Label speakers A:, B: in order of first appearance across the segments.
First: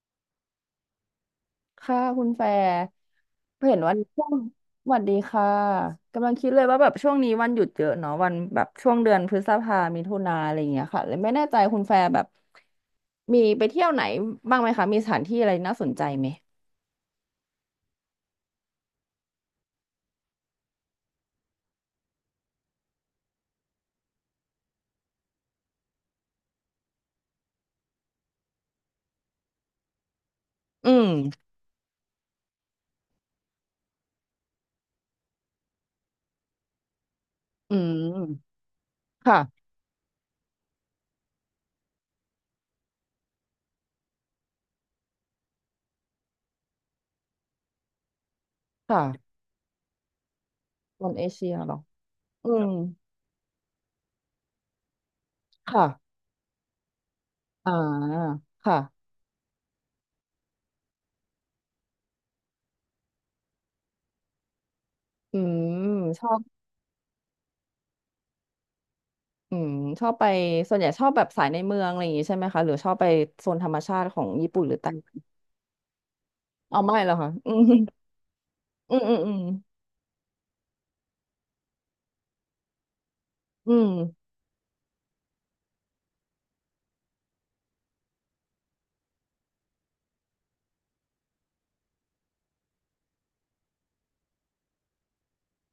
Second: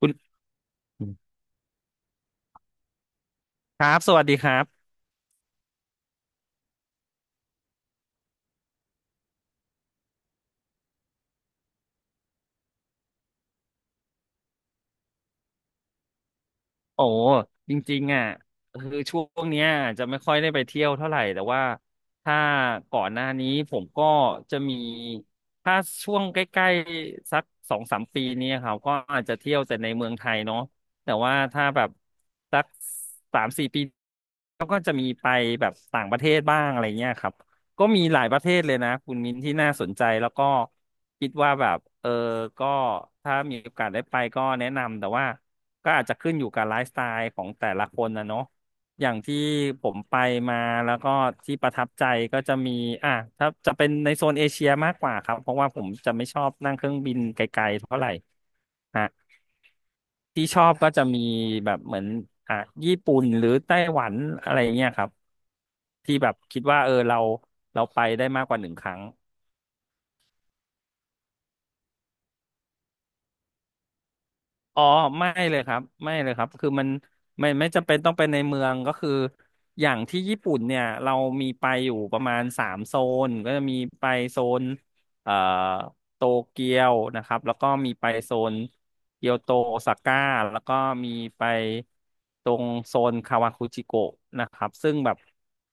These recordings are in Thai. A: คุณ
B: ค่ะคุณแฟร์เห็
A: ค
B: น
A: รั
B: วัน
A: บส
B: ช่
A: วัส
B: วง
A: ดีครับ
B: สวัสดีค่ะกำลังคิดเลยว่าแบบช่วงนี้วันหยุดเยอะเนาะวันแบบช่วงเดือนพฤษภามิถุนาอะไรอย่างเงี้ยค่ะเลยไม่แน่ใจคุณแฟร์แบบมีไปเที่ยวไหนบ้างไหมคะมีสถานที่อะไรน่าสนใจไหม
A: โอ้จริงๆอ่ะคือช่วงเนี้ยจะไม่ค่อยได้ไปเที่ยวเท่าไหร่แต่ว่าถ้าก่อนหน้านี้ผมก็จะมีถ้าช่วงใกล้ๆสักสองสามปีเนี้ครับก็อาจจะเที่ยวแต่ในเมืองไทยเนาะ
B: อืม
A: แต่ว่าถ้าแบบสักสามสี่ปีก็จะมีไปแบบต่างประเทศบ้างอะไรเงี้ยครับ
B: อื
A: ก็มีหลายประเท
B: ม
A: ศเลยนะคุณมิ้นที่
B: ค่ะ
A: น่าสนใจแล้วก็คิดว่าแบบก็ถ้ามีโอกาสได้ไปก็แนะนำแต่ว่าก็อาจจะขึ้นอยู่กับไลฟ์สไตล์ของแต่ละคนนะเนาะอย่าง
B: ค่ะ
A: ที่ผมไปมาแล้ว
B: บ
A: ก็
B: นเอเชีย
A: ที่ป
B: เหร
A: ระ
B: อ
A: ทับใจก็
B: อื
A: จะ
B: ม
A: มีอ่ะถ้าจะเป็นในโซนเอเชียมากกว่าครับเพราะว่าผ
B: ค่ะ
A: มจะไม่ชอบนั่งเครื่องบินไกล
B: อ่า
A: ๆเท่าไหร่
B: ค่ะ
A: ฮะที่ชอบก็จะมีแบบเหมือนอ่ะญี่ปุ่นหรือไต้หวันอะไรเงี้ยครับ
B: อืม
A: ที่
B: ช
A: แบ
B: อ
A: บ
B: บ
A: คิดว่าเออเราไปได้มากกว่าหนึ่งครั้ง
B: อืมชอบไปส่วนใหญ่ชอบแบบสายในเมืองอะไรอย่างงี้ใช่ไหมคะหรือชอบไปโซนธรรมชาติของญี่ปุ่นหรือ
A: อ๋อ
B: ไต้
A: ไม่เลยครับไม่เลยครับคือ
B: เอา
A: มัน
B: ไม่แล้วค่ะ
A: ไม่
B: อื
A: ไม่
B: ม
A: จำเป็นต้องไปในเมืองก็
B: อืม
A: คือ
B: อืม
A: อย่างที่ญี่ปุ่นเนี่ยเรามีไปอยู่ประมาณสามโซนก็จะ
B: อื
A: มี
B: ม
A: ไปโซนเอ่อโตเกียวนะครับแล้วก็มีไปโซน เกียวโตโอซาก้าแล้วก็มีไปตรงโซนคาวาคุจิโกะนะครับซึ่งแบบ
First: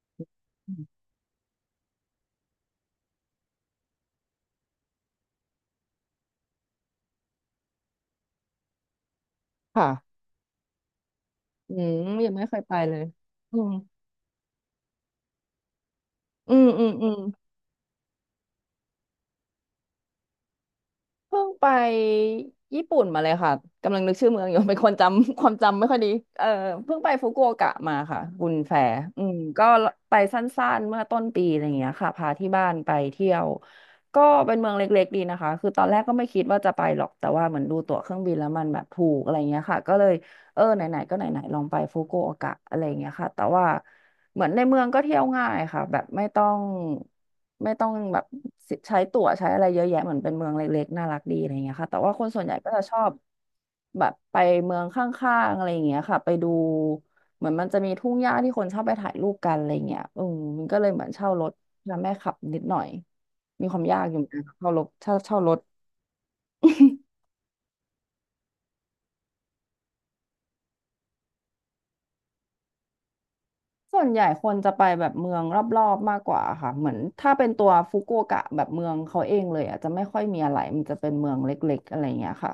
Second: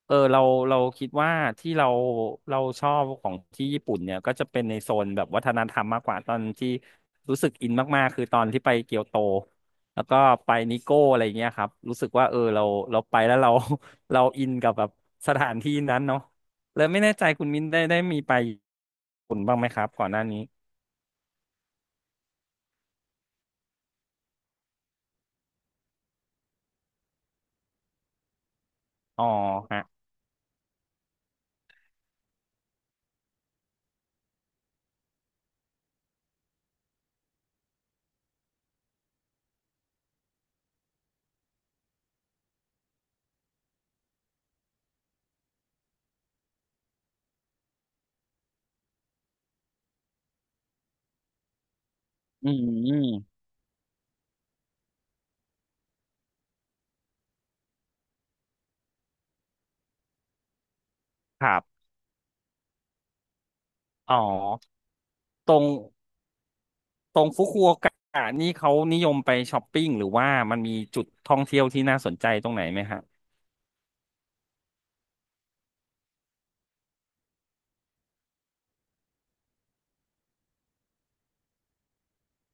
A: เออเรา
B: อื
A: เรา
B: ม
A: คิดว่าที่เราชอบของที่ญี่ปุ่นเนี่ยก็จะเป็นในโซนแบบวัฒนธรรมมากกว่าตอนที่รู้สึกอินมากๆคือตอนที่ไปเกียวโต
B: ค่ะ
A: แล้วก็ไปนิโก้อะไรเงี้ยครับ
B: อื
A: รู้
B: ม
A: สึกว่า
B: ยัง
A: เออ
B: ไม่เคย
A: เรา
B: ไปเล
A: เรา
B: ย
A: ไปแล้วเรา
B: อืม
A: เราอินกับแบบสถานที่นั้นเนาะ
B: อืม
A: เล
B: อื
A: ย
B: ม
A: ไม่
B: อื
A: แน่
B: ม
A: ใจคุณมิ้นได้มีไปญี่ปุ่นบ้างไหมครับก่อนหน้านี้
B: เพิ่งไปญี่ปุ่นมาเลยค่ะกำลังนึกชื่อเมืองอยู่ เป็นคนจำ ความจำไม่ค่อยดีเออเพิ่งไปฟุกุโอกะมาค่ะบุญแฟอื
A: อ๋อ
B: มก็
A: ฮะ
B: ไปสั้นๆเมื่อต้นปีอะไรอย่างเงี้ยค่ะพาที่บ้านไปเที่ยวก็เป็นเมืองเล็กๆดีนะคะคือตอนแรกก็ไม่คิดว่าจะไปหรอกแต่ว่าเหมือนดูตั๋วเครื่องบินแล้วมันแบบถูกอะไรเงี้ยค่ะก็เลยไหนๆก็ไหนๆลองไปฟุกุโอกะอะไรเงี้ยค่ะแต่ว่าเหมือนในเมืองก็เที่ยวง่ายค่ะแบบไม่ต้อง แบบใช้ตั๋วใช้อะไรเยอะแยะเหมือนเป็นเมืองเล็กๆน่ารักดีอะไรเงี้ยค่ะแต่ว่าคนส่วน
A: อื
B: ใหญ่
A: ม
B: ก็จะช
A: อื
B: อ
A: ม
B: บแบบไปเมืองข้างๆอะไรเงี้ยค่ะไปดูเหมือนมันจะมีทุ่งหญ้าที่คนชอบไปถ่ายรูปกันอะไรเงี้ยอืมมันก็เลยเหมือนเช่าร
A: ค
B: ถ
A: รับ
B: แล้วแม่ขับนิดหน่อยมีความยากอ
A: อ๋อ
B: ยู่เหมือนกันเช่ารถเช่าเช่าร
A: ตร
B: ถ
A: งตรงฟุกุโอกะนี่เขานิยมไปช้อปปิ้งหรือว่ามันมีจุดท่องเที่ยวที่น่าสนใจตรงไหนไหมฮะ
B: ส่วนใหญ่คนจะไปแบบเมืองรอบๆมากกว่าค่ะเหมือนถ้าเป็นตัวฟุกุโอกะแบบเมืองเขาเองเลยอ่ะจะไม่ค่อยมีอะไรมันจะเป็นเมืองเล็กๆอะไรอย่างเงี้ยค่ะ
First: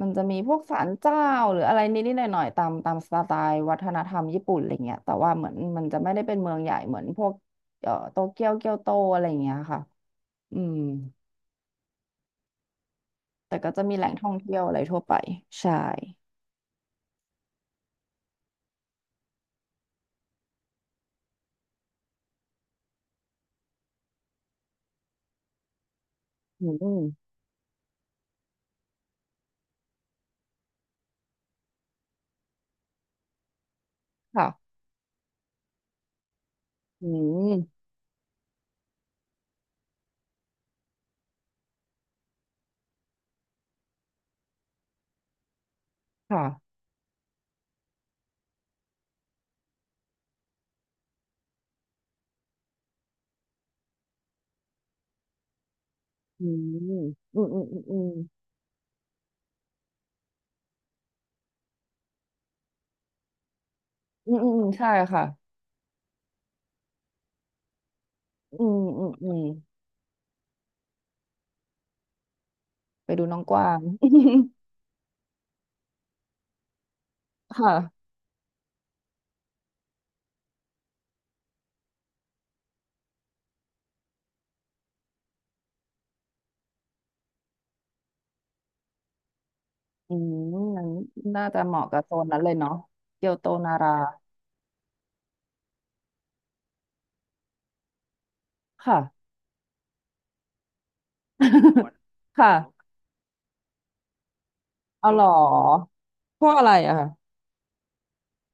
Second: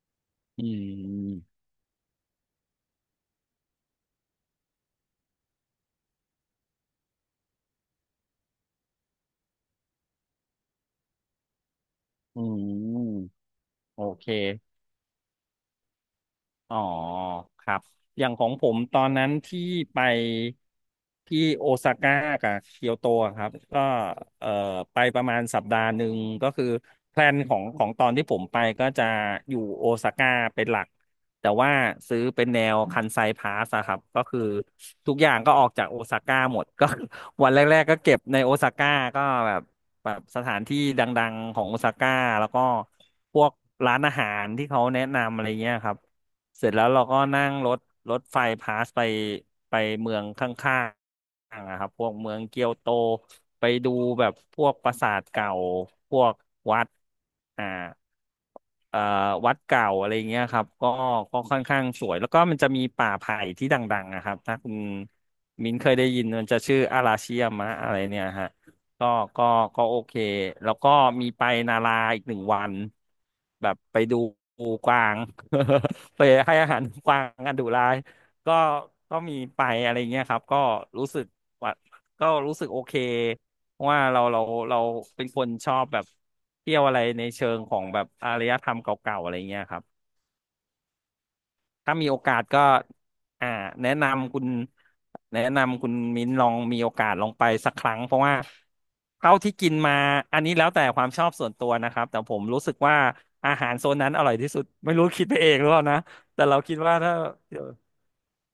B: มันจะมีพวก
A: อื
B: ศาลเจ้า
A: ม
B: หรืออะไรนิดๆหน่อยๆตามสไตล์วัฒนธรรมญี่ปุ่นอะไรเงี้ยแต่ว่าเหมือนมันจะไม่ได้เป็นเมืองใหญ่เหมือนพวกโตเกียวเกียวโตอะไรเงี้ยค่ะอืม
A: อืม
B: แต่ก็จะมี
A: โอ
B: แหล่ง
A: เค
B: ท่องเที่ยวอะไรทั่วไปใช่
A: อ๋อครับอย่างของผมตอนนั้นที่ไปที่โอซาก้ากับเกียวโตอะครับก็เอ่อไปประมาณสัปดาห์หนึ่งก็คื
B: อื
A: อ
B: ม
A: แพลนของตอนที่ผมไปก็จะอยู่โอซาก้าเป็นหลักแต่ว่าซื้อเป็นแนวคันไซพาสอะครับก็คือ
B: ค่ะ
A: ทุกอย่างก็ออกจากโอซาก้าหมดก็
B: อื
A: วันแร
B: ม
A: กๆก็เก็บในโอซาก้าก็แบบแบบสถานที่ดังๆของโอซาก้าแล้วก็พวกร้านอาหารที่เขาแนะนำอะไรเงี้ยครับ
B: ค่ะ
A: เสร็จแล้วเราก็นั่งรถไฟพาสไปเมืองข้างๆอะครับพวกเมืองเกียวโตไปดูแบบพวกปราสาทเก่าพวก
B: อืม
A: วัด
B: อืมอืม
A: อ่า
B: อืม
A: เอ่อวัดเก่าอะไรเงี้ยครับก็ค่อนข้างสวยแล้วก็มันจะมีป่าไผ่ที่ดังๆนะค
B: อื
A: รั
B: ม
A: บ
B: อืม
A: ถ้า
B: อืมอื
A: คุ
B: ม
A: ณ
B: ใช่ค่ะ
A: มิ้นเคยได้ยินมันจะชื่ออาราชิยามะอะไรเนี่ยฮะ
B: อืมอื
A: ก็
B: มอืม
A: ก็ก็โอเค แล้วก็มีไปนาราอีกหนึ่งวัน
B: ไปดูน้องก
A: แบ
B: วา
A: บ
B: ง
A: ไปดูกวาง ไปให้อาหารกวางกั นดุ
B: ค่ะ
A: ร้ายก็ก็มีไปอะไรเงี้ยครับ ก็รู้สึกว่าก็รู้สึกโอเคเพราะว่าเราเป็นคนชอบแบบเที่ยวอะไรในเชิงของแบบอารยธรรมเก่าๆอะไรเงี้ยครับ
B: อืมนั้นน่าจะเหมาะ
A: ถ้า
B: กับ
A: มี
B: โซ
A: โอ
B: น
A: กา
B: นั้น
A: ส
B: เลย
A: ก็
B: เนาะเกียวโต
A: อ่า
B: นา
A: แนะ
B: รา
A: นำคุณแนะนำคุณมิ้นลองมีโอกาสลองไปสักครั้งเพราะว่า
B: ค่ะ
A: เท่าที่กินมาอันนี้แล้วแต่ความชอบส่วนตัวนะครับแต่ผมรู้สึก
B: ค่ะ
A: ว่าอาหารโซนนั้นอร่อยที่สุดไม่รู้
B: เอาหร
A: คิ
B: อ
A: ดไปเองหรือเปล่านะแต่
B: พวก
A: เรา
B: อะไร
A: คิด
B: อะ
A: ว่า
B: ค่ะ
A: ถ้า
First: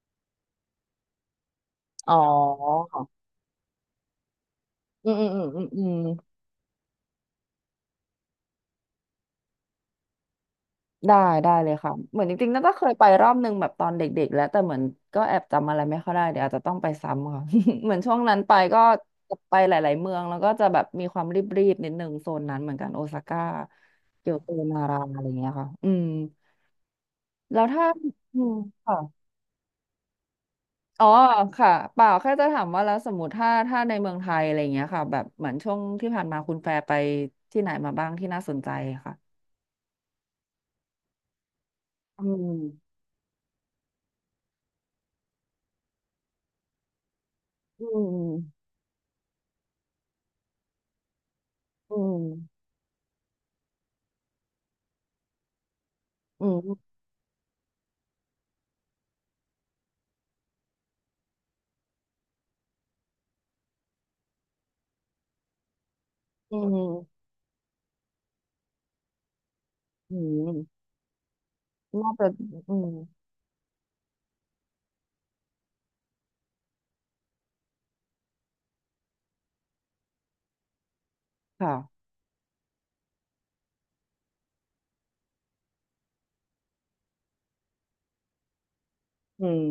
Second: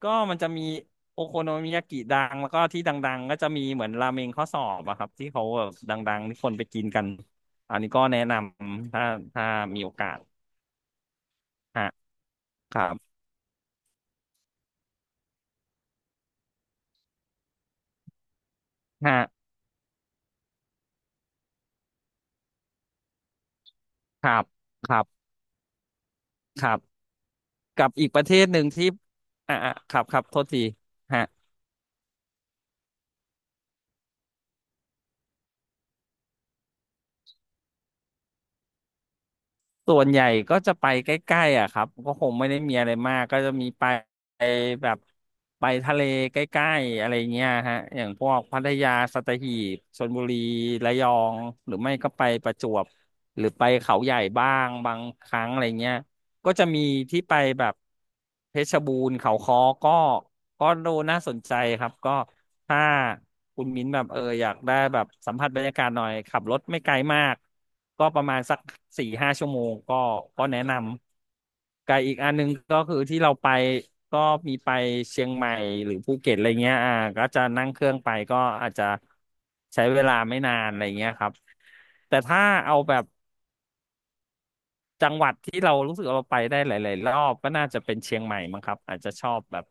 A: ก็มันจะมีโอโคโนมิยากิ
B: อ๋อ
A: ดังแล้วก็ที่ดังๆก็จะมีเหมือนราเมงข้อสอบอะครั
B: อื
A: บ
B: มอื
A: ที่
B: มอื
A: เขา
B: มอื
A: แบ
B: ม
A: บ
B: อืม
A: ดังๆที่คนไปกินกันอันนี้ก็แนะนำถ้ามีโอกาส
B: ได้ได้เลย
A: ฮะ
B: ค่ะเหมือนจริงๆน่าจะ
A: ค
B: เค
A: รั
B: ย
A: บ
B: ไปรอบนึงแบบตอนเด็กๆแล้วแต่เหมือนก็แอบจำอะไรไม่ค่อยได้เดี๋ยวอาจจะต้องไปซ้ำค่ะ เหมือนช่วงนั้นไปก็
A: ฮะ
B: ไปหลายๆเมืองแล้วก็จะแบบมีความรีบๆนิดนึงโซนนั้นเหมือนกันโอซาก้า
A: ค
B: เกี
A: รั
B: ยว
A: บ
B: โตนา
A: ค
B: รา
A: รั
B: อะไร
A: บ
B: เงี้ยค่ะอืม
A: ครับ
B: แล้วถ้า
A: กับอีกประเท
B: อื
A: ศ
B: ม
A: หนึ่งที่
B: ค่ะ
A: อ่ะอ่ะครับครับโทษที
B: อ๋อ
A: ฮะ
B: ค่ะเปล่าแค่จะถามว่าแล้วสมมติถ้าในเมืองไทยอะไรอย่างเงี้ยค่ะแบบเหมือนช่วงที่ผ่านมาคุณแฟร์ไปที่ไหนมาบ้างที่น่าสนใจค่ะ
A: ส่วนใหญ่ก็จะไปใกล้ๆอ่ะครับก็
B: อื
A: คงไม่
B: ม
A: ได้มีอะไรมากก็จะมีไปแบบไปทะเลใกล้ๆอะไรเงี้ยฮะ
B: อื
A: อย่างพวกพั
B: ม
A: ทยาสัตหีบชลบุรีระยองหรือไม่
B: อื
A: ก็
B: ม
A: ไปประจวบหรือไปเขาใหญ่บ้างบางครั้งอะไรเงี้ย
B: อื
A: ก็จะ
B: ม
A: มีที่ไปแบบเพชรบูรณ์เขาค้อก็ก็ดูน่าสนใจครับก็ ถ้าคุณมิ้นแบบอยากได้แบบสัมผัสบรรยากาศหน่อยขับร
B: อื
A: ถไม่ไกลมา
B: ม
A: กก็ประมาณสัก4-5 ชั่วโมงก็
B: อ
A: ก็แนะน
B: ื
A: ำไกล
B: มน่า
A: อีก
B: จะ
A: อันหนึง
B: อื
A: ก็
B: ม
A: คือที่เราไปก็มีไปเชียงใหม่หรือภูเก็ตอะไรเงี้ยก็จะนั่งเครื่องไปก็อาจจะใช้เวลาไม่นานอะไรเงี้ยครับ
B: ค่ะ
A: แต่ถ้าเอาแบบจังหวัดที่เรารู้สึกเราไปได้หลายๆรอบก็น่าจะเป็นเชียงใหม่มั้งครับอาจจะชอบ
B: อื
A: แบบ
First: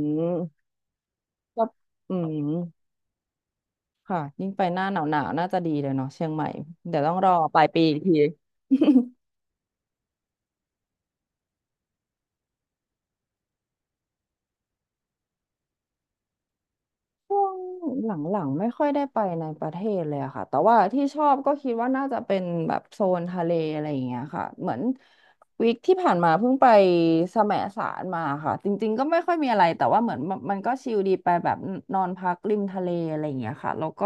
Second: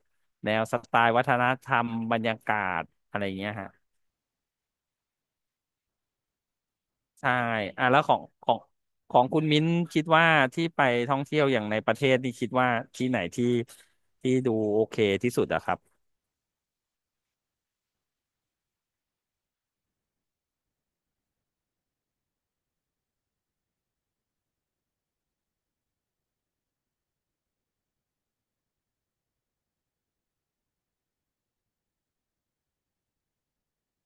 A: แนว
B: ม
A: สไตล์วัฒน
B: ก็
A: ธรรม
B: อื
A: บรรยา
B: ม
A: กาศอะไรเงี้ยฮะ
B: ค่ะยิ่งไปหน้าหนาวหนาวน่าจะดีเลยเนาะเชียงใหม่เดี๋ยวต้องร
A: ใช่
B: อปลายปี
A: อ่ะ
B: อีก
A: แล้วข
B: ที
A: องของ ของคุณมิ้นคิดว่าที่ไปท่องเที่ยวอย่างในประเทศที่คิดว่าที่ไหนที่ดูโอเคที่สุดอะครับ
B: ช่วงหลังๆไม่ค่อยได้ไปในประเทศเลยอะค่ะแต่ว่าที่ชอบก็คิดว่าน่าจะเป็นแบบโซนทะเลอะไรอย่างเงี้ยค่ะเหมือนวีคที่ผ่านมาเพิ่งไปแสมสารมาค่ะจริงๆก็ไม่ค่อยมีอะไรแต่ว่าเหมือนมันก็ชิลดีไปแบบนอนพักริมทะเลอะไรอย่างเงี้ยค่ะแล้วก็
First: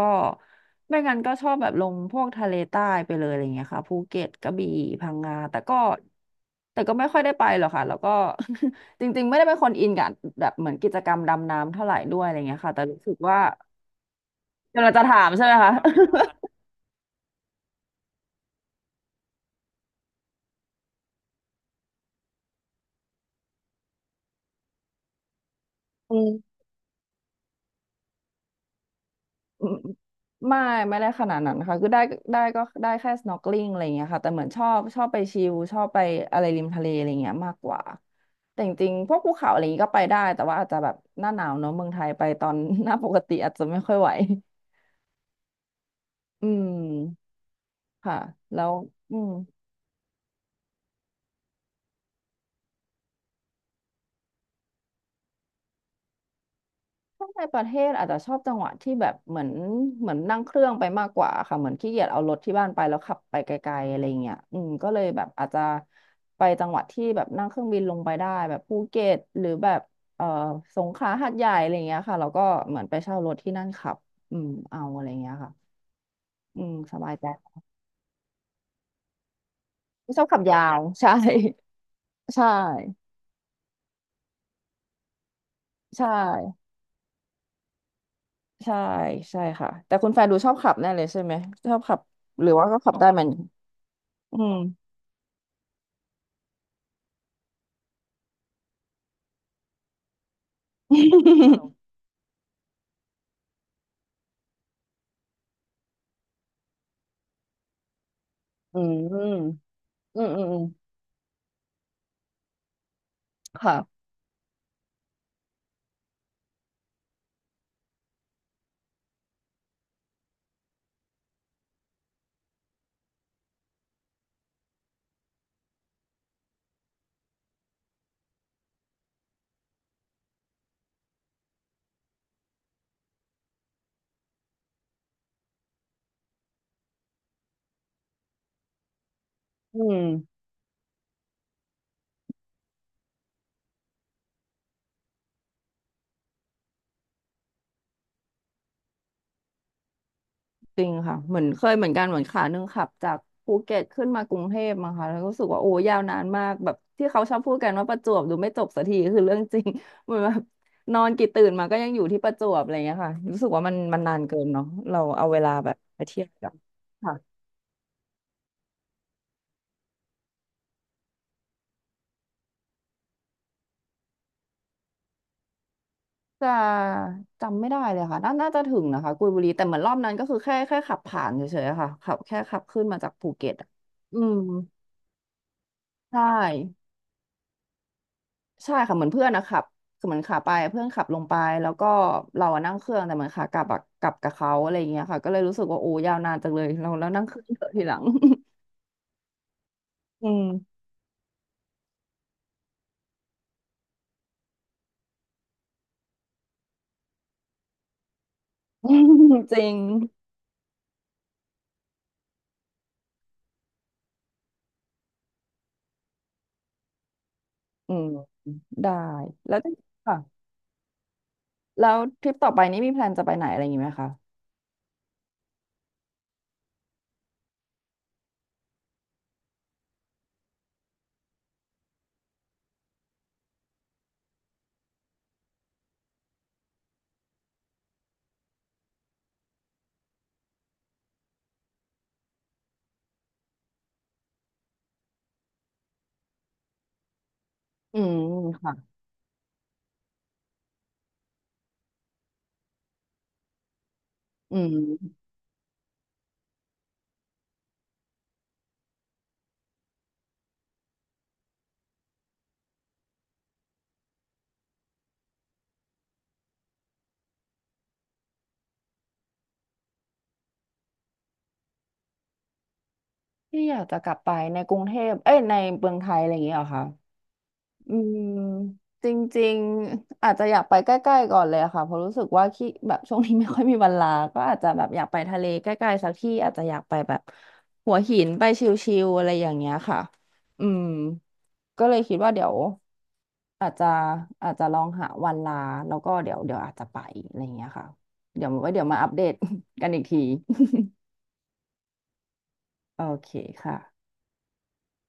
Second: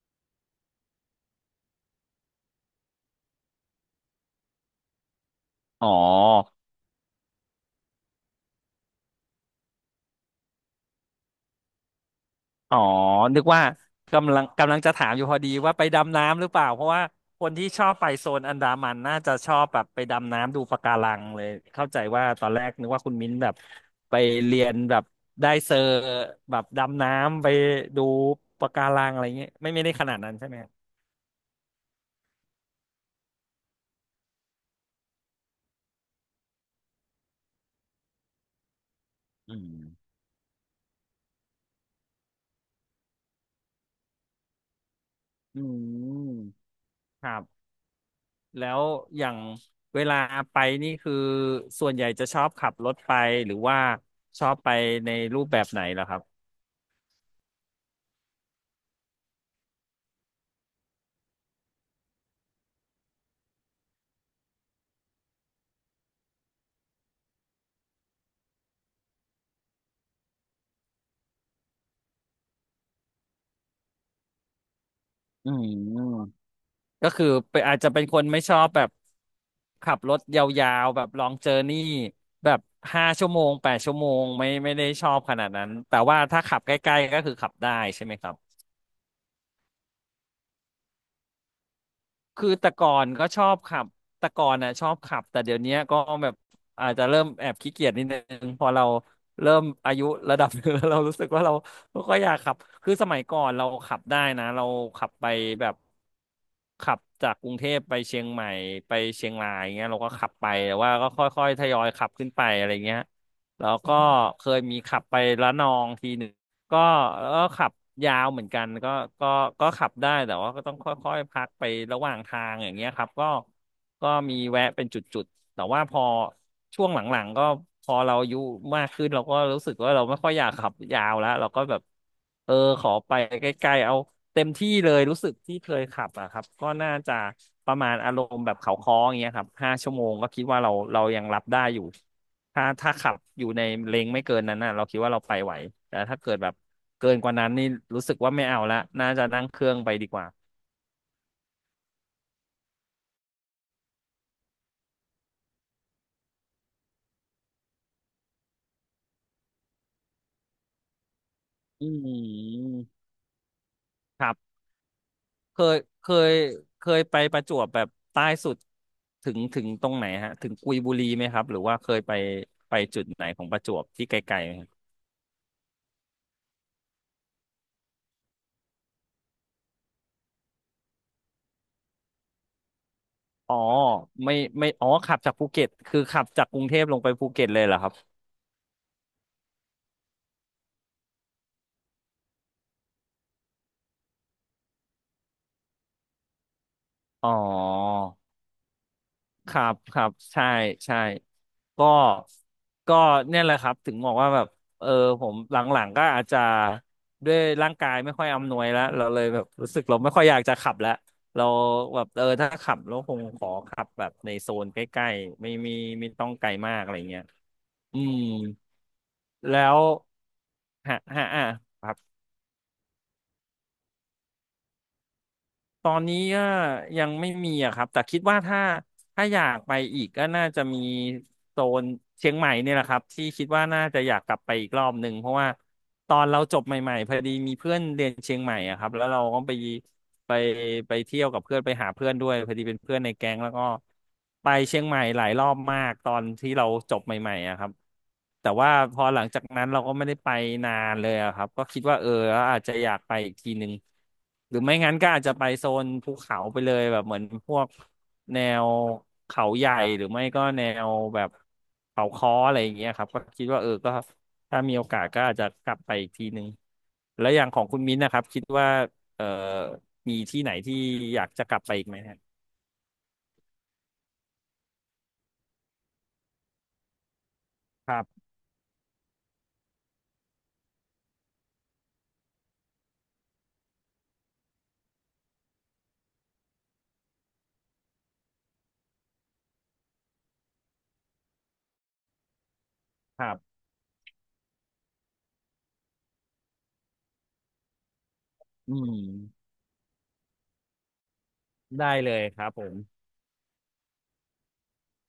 B: ไม่งั้นก็ชอบแบบลงพวกทะเลใต้ไปเลยอะไรอย่างเงี้ยค่ะภูเก็ตกระบี่พังงาแต่ก็
A: อ๋อ
B: แต่ก็ไม่ค่อยได้ไปหรอกค่ะแล้วก็ จริงๆไม่ได้เป็นคนอินกับแบบเหมือนกิจกรรมดำน้ำเท่าไหร่ด้วยอะไรเงี้ยค่ะ
A: อ๋อ
B: แต่รู้สึกว่า
A: นึกว่ากำลัง
B: กำลั
A: จะ
B: งจะ
A: ถามอ
B: ถา
A: ยู่
B: ม
A: พอ
B: ใช่
A: ดี
B: ไหมคะ
A: ว่าไปดำน้ำหรือเปล่าเพราะว่าคนที่ชอบไปโซนอันดามันน่าจะชอบแบบไปดำน้ำดูปะการังเลยเข้าใจว่าตอนแรกนึกว่าคุณมิ้นแบบไปเรียนแบบได้เซอร์
B: อืม
A: แบบดำน้ำไปดูปะการังอะไรเงี้ย
B: อื
A: ไม่
B: ม
A: ไม่ได้ขนาดนั้นใช่ไหม
B: ไม่ไม่ได้ขนาดนั้นค่ะคือได้ได้ก็ได้แค่ snorkeling อะไรเงี้ยค่ะแต่เหมือนชอบไปชิลชอบไปอะไรริมทะเลอะไรเงี้ยมากกว่าแต่จริงๆพวกภูเขา
A: อื
B: อะไรเงี้
A: ม
B: ยก็ไปได้แต่ว่าอาจจะแบบหน้าหนาวเนอะเมืองไทยไปตอน หน้าปกติอาจจะไม่ค่อยไหว
A: อืม
B: อื
A: ค
B: ม
A: รับ
B: ค่ะแล้
A: แล้
B: ว
A: ว
B: อื
A: อ
B: ม
A: ย่างเวลาไปนี่คือส่วนใหญ่จะชอบขับรถไปหรือว่าชอบไปในรูปแบบไหนล่ะครับ
B: ถ้าในประเทศอาจจะชอบจังหวะที่แบบเหมือนนั่งเครื่องไปมากกว่าค่ะเหมือนขี้เกียจเอารถที่บ้านไปแล้วขับไปไกลๆอะไรเงี้ยอืมก็เลยแบบอาจจะไปจังหวัดที่แบบนั่งเครื่องบินลงไปได้แบบภูเก็ตหรือแบบเอ่อสงขลาหาดใหญ่อะไรเงี้ยค่ะแล้วก็เหมือนไปเช่ารถที่นั่นขับอืมเอาอะไรเงี้ย
A: อื
B: ค่ะ
A: ม
B: อืมส
A: ก็
B: บาย
A: คื
B: ใจ
A: อไปอาจจะเป็นคนไม่ชอบแบบขับร
B: ไม่
A: ถ
B: ชอบ
A: ย
B: ขับยา
A: า
B: ว
A: วๆ แบบ
B: ใช่
A: ลองเจอร์นี่
B: ใช่
A: แบบห้าชั่วโมง8 ชั่วโมงไม่ได้ชอบขนาดนั้นแต่
B: ใช่
A: ว่าถ้าขับใกล้ๆก็คือขับได้ใช่ไหมครับ
B: ใช่ใช่ค่ะแต่คุณแฟนดูชอบขับแน่เลยใช่ไหมชอบขับห
A: คื
B: รื
A: อ
B: อว่า
A: แต่
B: ก็
A: ก่
B: ขั
A: อ
B: บได้
A: น
B: เหมือ
A: ก็
B: น
A: ชอบขับแต่
B: อื
A: ก่อ
B: ม
A: นน่ะชอบขับแต่เดี๋ยวเนี้ยก็แบบอาจจะเริ่มแอบขี้เกียจนิดนึงพอเราเริ่มอายุระดับหนึง แล้วเรารู้สึกว่าเรา ไม่ค่อยอยากขับคือสมัยก่อนเราขับได้นะเราขับไปแบบขับจากกรุงเทพไปเชียงใหม่
B: อื
A: ไป
B: ม
A: เชียงรายอ
B: อ
A: ย่างเงี้ยเราก็
B: ื
A: ขั
B: ม
A: บ
B: อื
A: ไป
B: มอืม
A: แต่ว่าก็ค่อยๆทยอยขับขึ้นไปอะไรเงี้ยแล้วก็
B: ค่ะ
A: เคยมีขับไประนองทีหนึ่ง ก็ก็ขับยาวเหมือนกันก็ก็ขับได้แต่ว่าก็ต้องค่อยๆพักไประหว่างทางอย่างเงี้ยครับก็มีแวะเป็นจุดๆแต่ว่าพอช่วงหลังๆก็พอเราอายุมากขึ้นเราก็รู้สึกว่าเราไม่ค่อยอยากขับยาวแล้วเราก็แบบเออขอไปใกล้ๆเอาเต็มที่เลยรู้สึกที่เคยขับอะครับก็น่าจะประมาณอารมณ์แบบเขาค้ออย่างเงี้ยครับห้า
B: อื
A: ชั่
B: ม
A: วโมงก็คิดว่าเรายังรับได้อยู่ ถ้าขับอยู่ในเลนไม่เกินนั้นน่ะเราคิดว่าเราไปไหวแต่ถ้าเกิดแบบเกินกว่านั้นนี่รู้สึกว่าไม่เอาละน่าจะนั่งเครื่องไปดีกว่า
B: จริงค่ะเหมือนเคยเหมือนกันเหมือนขาหนึ่งขับจากภูเก็ตขึ้นมากรุงเทพมาค่ะแล้วก็รู้สึกว่าโอ้ยาวนานมากแบบที่เขาชอบพูดกันว่าประจวบดูไม่จบสักทีคือเรื่องจริง เหมือนแบบนอนกี่ตื่นมาก็
A: อื
B: ยังอยู่ที่ประจวบอะไรอ
A: ม
B: ย่างเงี้ยค่ะรู้สึกว่ามันนาน
A: ครั
B: เกิน
A: บ
B: เนาะเราเอาเวลา
A: เค
B: แบบ
A: ย
B: ไป
A: เค
B: เที่ยว
A: ย
B: กัน
A: เคยไปป
B: ค่ะ
A: ระจวบแบบใต้สุดถึงตรงไหนฮะถึงกุยบุรีไหมครับหรือว่าเคยไปจุดไหนของประจวบที่ไกลๆไหมครับ
B: จะจำไม่ได้เลยค่ะน่าจะถึงนะคะกุยบุรีแต่เหมือนรอบนั้นก็คือแค่ขับผ่านเฉยๆอะค่ะขับแค่ขับขึ้นมาจากภูเก็
A: อ๋
B: ต
A: อ
B: อะอื
A: ไม่
B: ม
A: ไม่อ๋อขับจากภูเก็ตคือ
B: ใช่
A: ขับจากกรุงเทพลงไปภูเก็ตเลยเหรอครับ
B: ใช่ค่ะเหมือนเพื่อนนะขับคือเหมือนขาไปเพื่อนขับลงไปแล้วก็เราอะนั่งเครื่องแต่เหมือนขากลับอะกลับกับเขาอะไรอย่างเงี้ยค่ะก็เลยรู้สึกว่าโอ้ยาวนานจังเลยเราแล้วนั่ง
A: อ๋อ
B: เครื่องเถอะทีหลัง
A: ครับครับ
B: อื
A: ใช่
B: ม
A: ใช่ก็ก็เนี่ยแหละครับถึงบอกว่าแบบเออผมหลังๆก็อาจจะด้วยร่างกายไม่ค่อยอำนวยแล้วเราเลยแบบ
B: จริ
A: รู้
B: ง
A: สึกเราไม่ค่อยอยากจะขับแล้วเราแบบถ้าขับเราคงขอขับแบบในโซนใกล้ๆไม่มีไม่ต้องไกลมากอะไรเงี้ย
B: อื
A: อื
B: ม
A: ม
B: ได้แล้ว
A: แล้ว
B: ค่ะ
A: ฮะฮะอ่ะค
B: แล้
A: รั
B: ว
A: บ
B: ทริปต่อไปนี้มีแพลนจะไปไหนอะไรอย่างงี้ไหมคะ
A: ตอนนี้ก็ยังไม่มีอะครับแต่คิดว่าถ้าอยากไปอีกก็น่าจะมีโซนเชียงใหม่เนี่ยแหละครับที่คิดว่าน่าจะอยากกลับไปอีกรอบหนึ่งเพราะว่าตอนเราจบใหม่ๆพอดีมีเพื่อนเรียนเชียงใหม่อะครับแล้วเราก็ไปไปเที่ยวกับเพื่อนไปหาเพื่อนด้วยพอดีเป็นเพื่อนในแก๊งแล้วก็ไปเชียงใหม่หลายรอบมากตอนที่เราจบใหม่ๆอะครับ
B: อืม
A: แต่ว่า
B: ค่ะ
A: พอหลังจากนั้นเราก็ไม่ได้ไปนานเลยอะครับก็คิดว่าอาจจะอยากไปอีกทีหนึ่งห
B: อื
A: รือไม่งั้นก็อาจ
B: ม
A: จะไปโซนภูเขาไปเลยแบบเหมือนพวกแนวเขาใหญ่หรือไม่ก็แนวแบบเขาค้ออะไรอย่างเงี้ยครับก็คิดว่าก็ถ้ามีโอกาสก็อาจจะกลับไปอีกทีหนึ่งแล้วอย่างของคุณมิ้นท์นะครับคิดว่าเออมีที่ไหนที่อยากจะกลับไปอีกไหมฮะ
B: ที่อยากจะกลับไปในกรุงเทพเอ้ยในเมืองไทยอะไรอย่างเงี้ยเหรอคะ
A: ค
B: อื
A: รั
B: ม
A: บ
B: จริงๆอาจจะอยากไปใกล้ๆก่อนเลยอะค่ะเพราะรู้สึกว่าขี้แบบช่วงนี้ไม่ค่อยมีเวลาก็อาจจะแบบอยากไปทะเลใกล้ๆสักที่อาจจะอยากไปแบบหัวหินไปชิลๆอะไรอย่างเงี้ยค่ะอืมก็เลยคิดว่าเดี๋ยว
A: ครับ
B: อาจจะอาจจะลองหาวันลาแล้วก็เดี๋ยวอาจจะไปอะไรอย่างเงี้ยค่ะเดี๋ยวไว้
A: อื
B: เดี๋ยวมาอัปเดต
A: ม
B: กันอีกที
A: ได้เลยครับผ ม
B: โอเคค่ะ